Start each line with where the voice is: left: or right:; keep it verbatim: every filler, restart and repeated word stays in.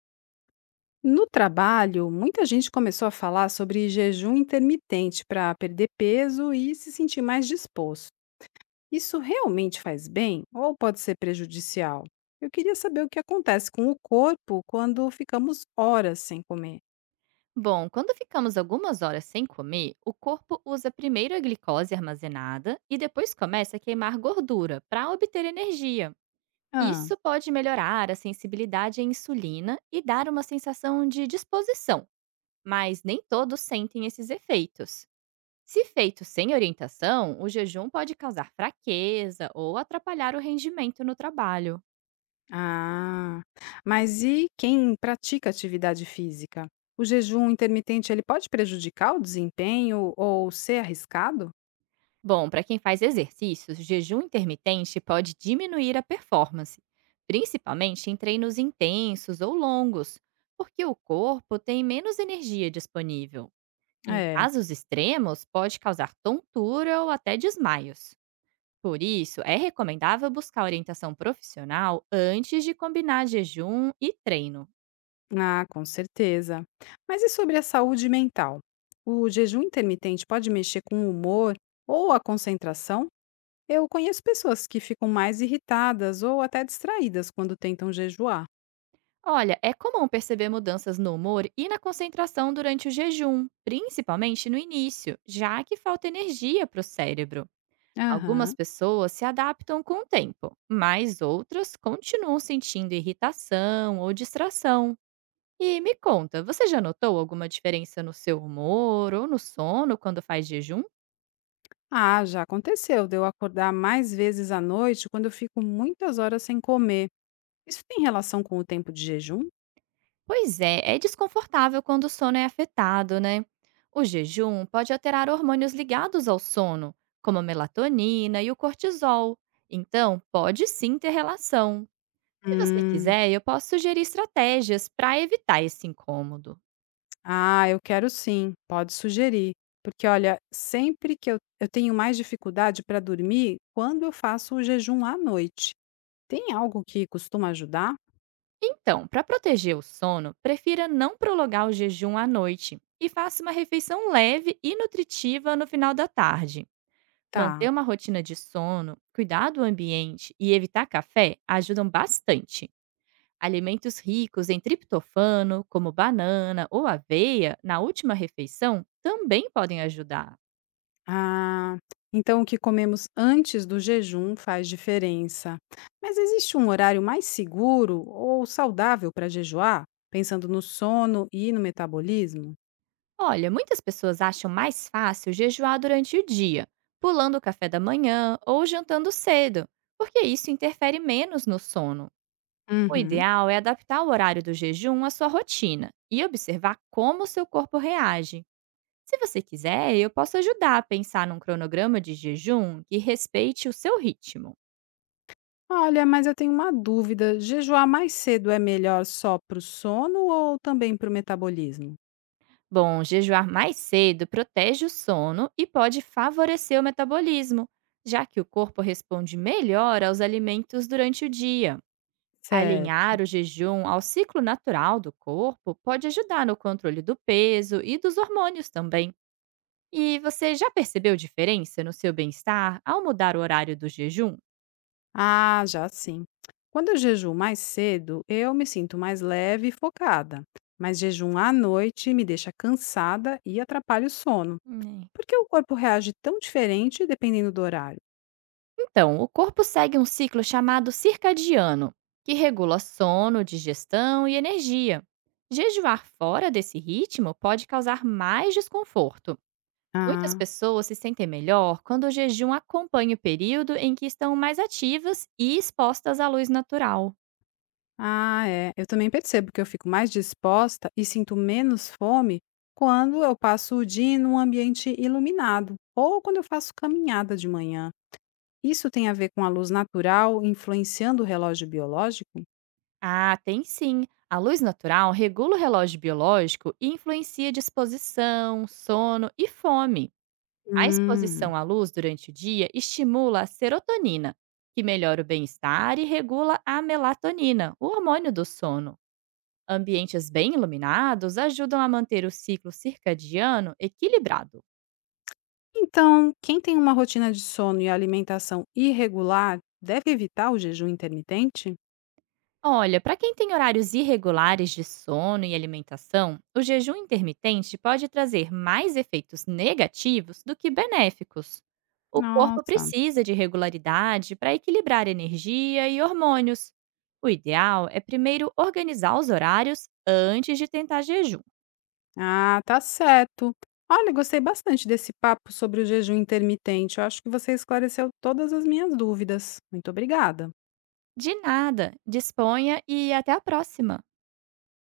left: No trabalho, muita gente começou a falar sobre jejum intermitente para perder peso e se sentir mais disposto. Isso realmente faz bem ou pode ser prejudicial? Eu queria saber o que acontece com o corpo quando ficamos horas sem comer.
right: Bom, quando ficamos algumas horas sem comer, o corpo usa primeiro a glicose armazenada e depois começa a queimar gordura para obter energia.
left: Ah,
right: Isso pode melhorar a sensibilidade à insulina e dar uma sensação de disposição, mas nem todos sentem esses efeitos. Se feito sem orientação, o jejum pode causar fraqueza ou atrapalhar o rendimento no trabalho.
left: ah, mas e quem pratica atividade física? O jejum intermitente ele pode prejudicar o desempenho ou ser arriscado?
right: Bom, para quem faz exercícios, jejum intermitente pode diminuir a performance, principalmente em treinos intensos ou longos, porque o corpo tem menos energia disponível. Em
left: É.
right: casos extremos, pode causar tontura ou até desmaios. Por isso, é recomendável buscar orientação profissional antes de combinar jejum e treino.
left: Ah, com certeza. Mas e sobre a saúde mental? O jejum intermitente pode mexer com o humor ou a concentração? Eu conheço pessoas que ficam mais irritadas ou até distraídas quando tentam jejuar.
right: Olha, é comum perceber mudanças no humor e na concentração durante o jejum, principalmente no início, já que falta energia para o cérebro. Algumas
left: Aham.
right: pessoas se adaptam com o tempo, mas outras continuam sentindo irritação ou distração. E me conta, você já notou alguma diferença no seu humor ou no sono quando faz jejum?
left: Ah, já aconteceu de eu acordar mais vezes à noite quando eu fico muitas horas sem comer. Isso tem relação com o tempo de jejum?
right: Pois é, é desconfortável quando o sono é afetado, né? O jejum pode alterar hormônios ligados ao sono, como a melatonina e o cortisol. Então, pode sim ter relação. Se você
left: Hum.
right: quiser, eu posso sugerir estratégias para evitar esse incômodo.
left: Ah, eu quero sim, pode sugerir. Porque olha, sempre que eu, eu tenho mais dificuldade para dormir quando eu faço o jejum à noite. Tem algo que costuma ajudar?
right: Então, para proteger o sono, prefira não prolongar o jejum à noite e faça uma refeição leve e nutritiva no final da tarde.
left: Tá.
right: Manter uma rotina de sono, cuidar do ambiente e evitar café ajudam bastante. Alimentos ricos em triptofano, como banana ou aveia, na última refeição, também podem ajudar.
left: Ah, então o que comemos antes do jejum faz diferença. Mas existe um horário mais seguro ou saudável para jejuar, pensando no sono e no metabolismo?
right: Olha, muitas pessoas acham mais fácil jejuar durante o dia, pulando o café da manhã ou jantando cedo, porque isso interfere menos no sono. O
left: Uhum.
right: ideal é adaptar o horário do jejum à sua rotina e observar como o seu corpo reage. Se você quiser, eu posso ajudar a pensar num cronograma de jejum que respeite o seu ritmo.
left: Olha, mas eu tenho uma dúvida. Jejuar mais cedo é melhor só para o sono ou também para o metabolismo?
right: Bom, jejuar mais cedo protege o sono e pode favorecer o metabolismo, já que o corpo responde melhor aos alimentos durante o dia.
left: Certo.
right: Alinhar o jejum ao ciclo natural do corpo pode ajudar no controle do peso e dos hormônios também. E você já percebeu diferença no seu bem-estar ao mudar o horário do jejum?
left: Ah, já sim. Quando eu jejuo mais cedo, eu me sinto mais leve e focada. Mas jejum à noite me deixa cansada e atrapalha o sono. Por que o corpo reage tão diferente dependendo do horário?
right: Então, o corpo segue um ciclo chamado circadiano, que regula sono, digestão e energia. Jejuar fora desse ritmo pode causar mais desconforto. Muitas
left: Ah.
right: pessoas se sentem melhor quando o jejum acompanha o período em que estão mais ativas e expostas à luz natural.
left: Ah, é. Eu também percebo que eu fico mais disposta e sinto menos fome quando eu passo o dia em um ambiente iluminado ou quando eu faço caminhada de manhã. Isso tem a ver com a luz natural influenciando o relógio biológico?
right: Ah, tem sim! A luz natural regula o relógio biológico e influencia disposição, sono e fome. A
left: Hum.
right: exposição à luz durante o dia estimula a serotonina, que melhora o bem-estar e regula a melatonina, o hormônio do sono. Ambientes bem iluminados ajudam a manter o ciclo circadiano equilibrado.
left: Então, quem tem uma rotina de sono e alimentação irregular deve evitar o jejum intermitente?
right: Olha, para quem tem horários irregulares de sono e alimentação, o jejum intermitente pode trazer mais efeitos negativos do que benéficos. O corpo
left: Nossa.
right: precisa de regularidade para equilibrar energia e hormônios. O ideal é primeiro organizar os horários antes de tentar jejum.
left: Ah, tá certo. Olha, gostei bastante desse papo sobre o jejum intermitente. Eu acho que você esclareceu todas as minhas dúvidas. Muito obrigada.
right: De nada, disponha e até a próxima!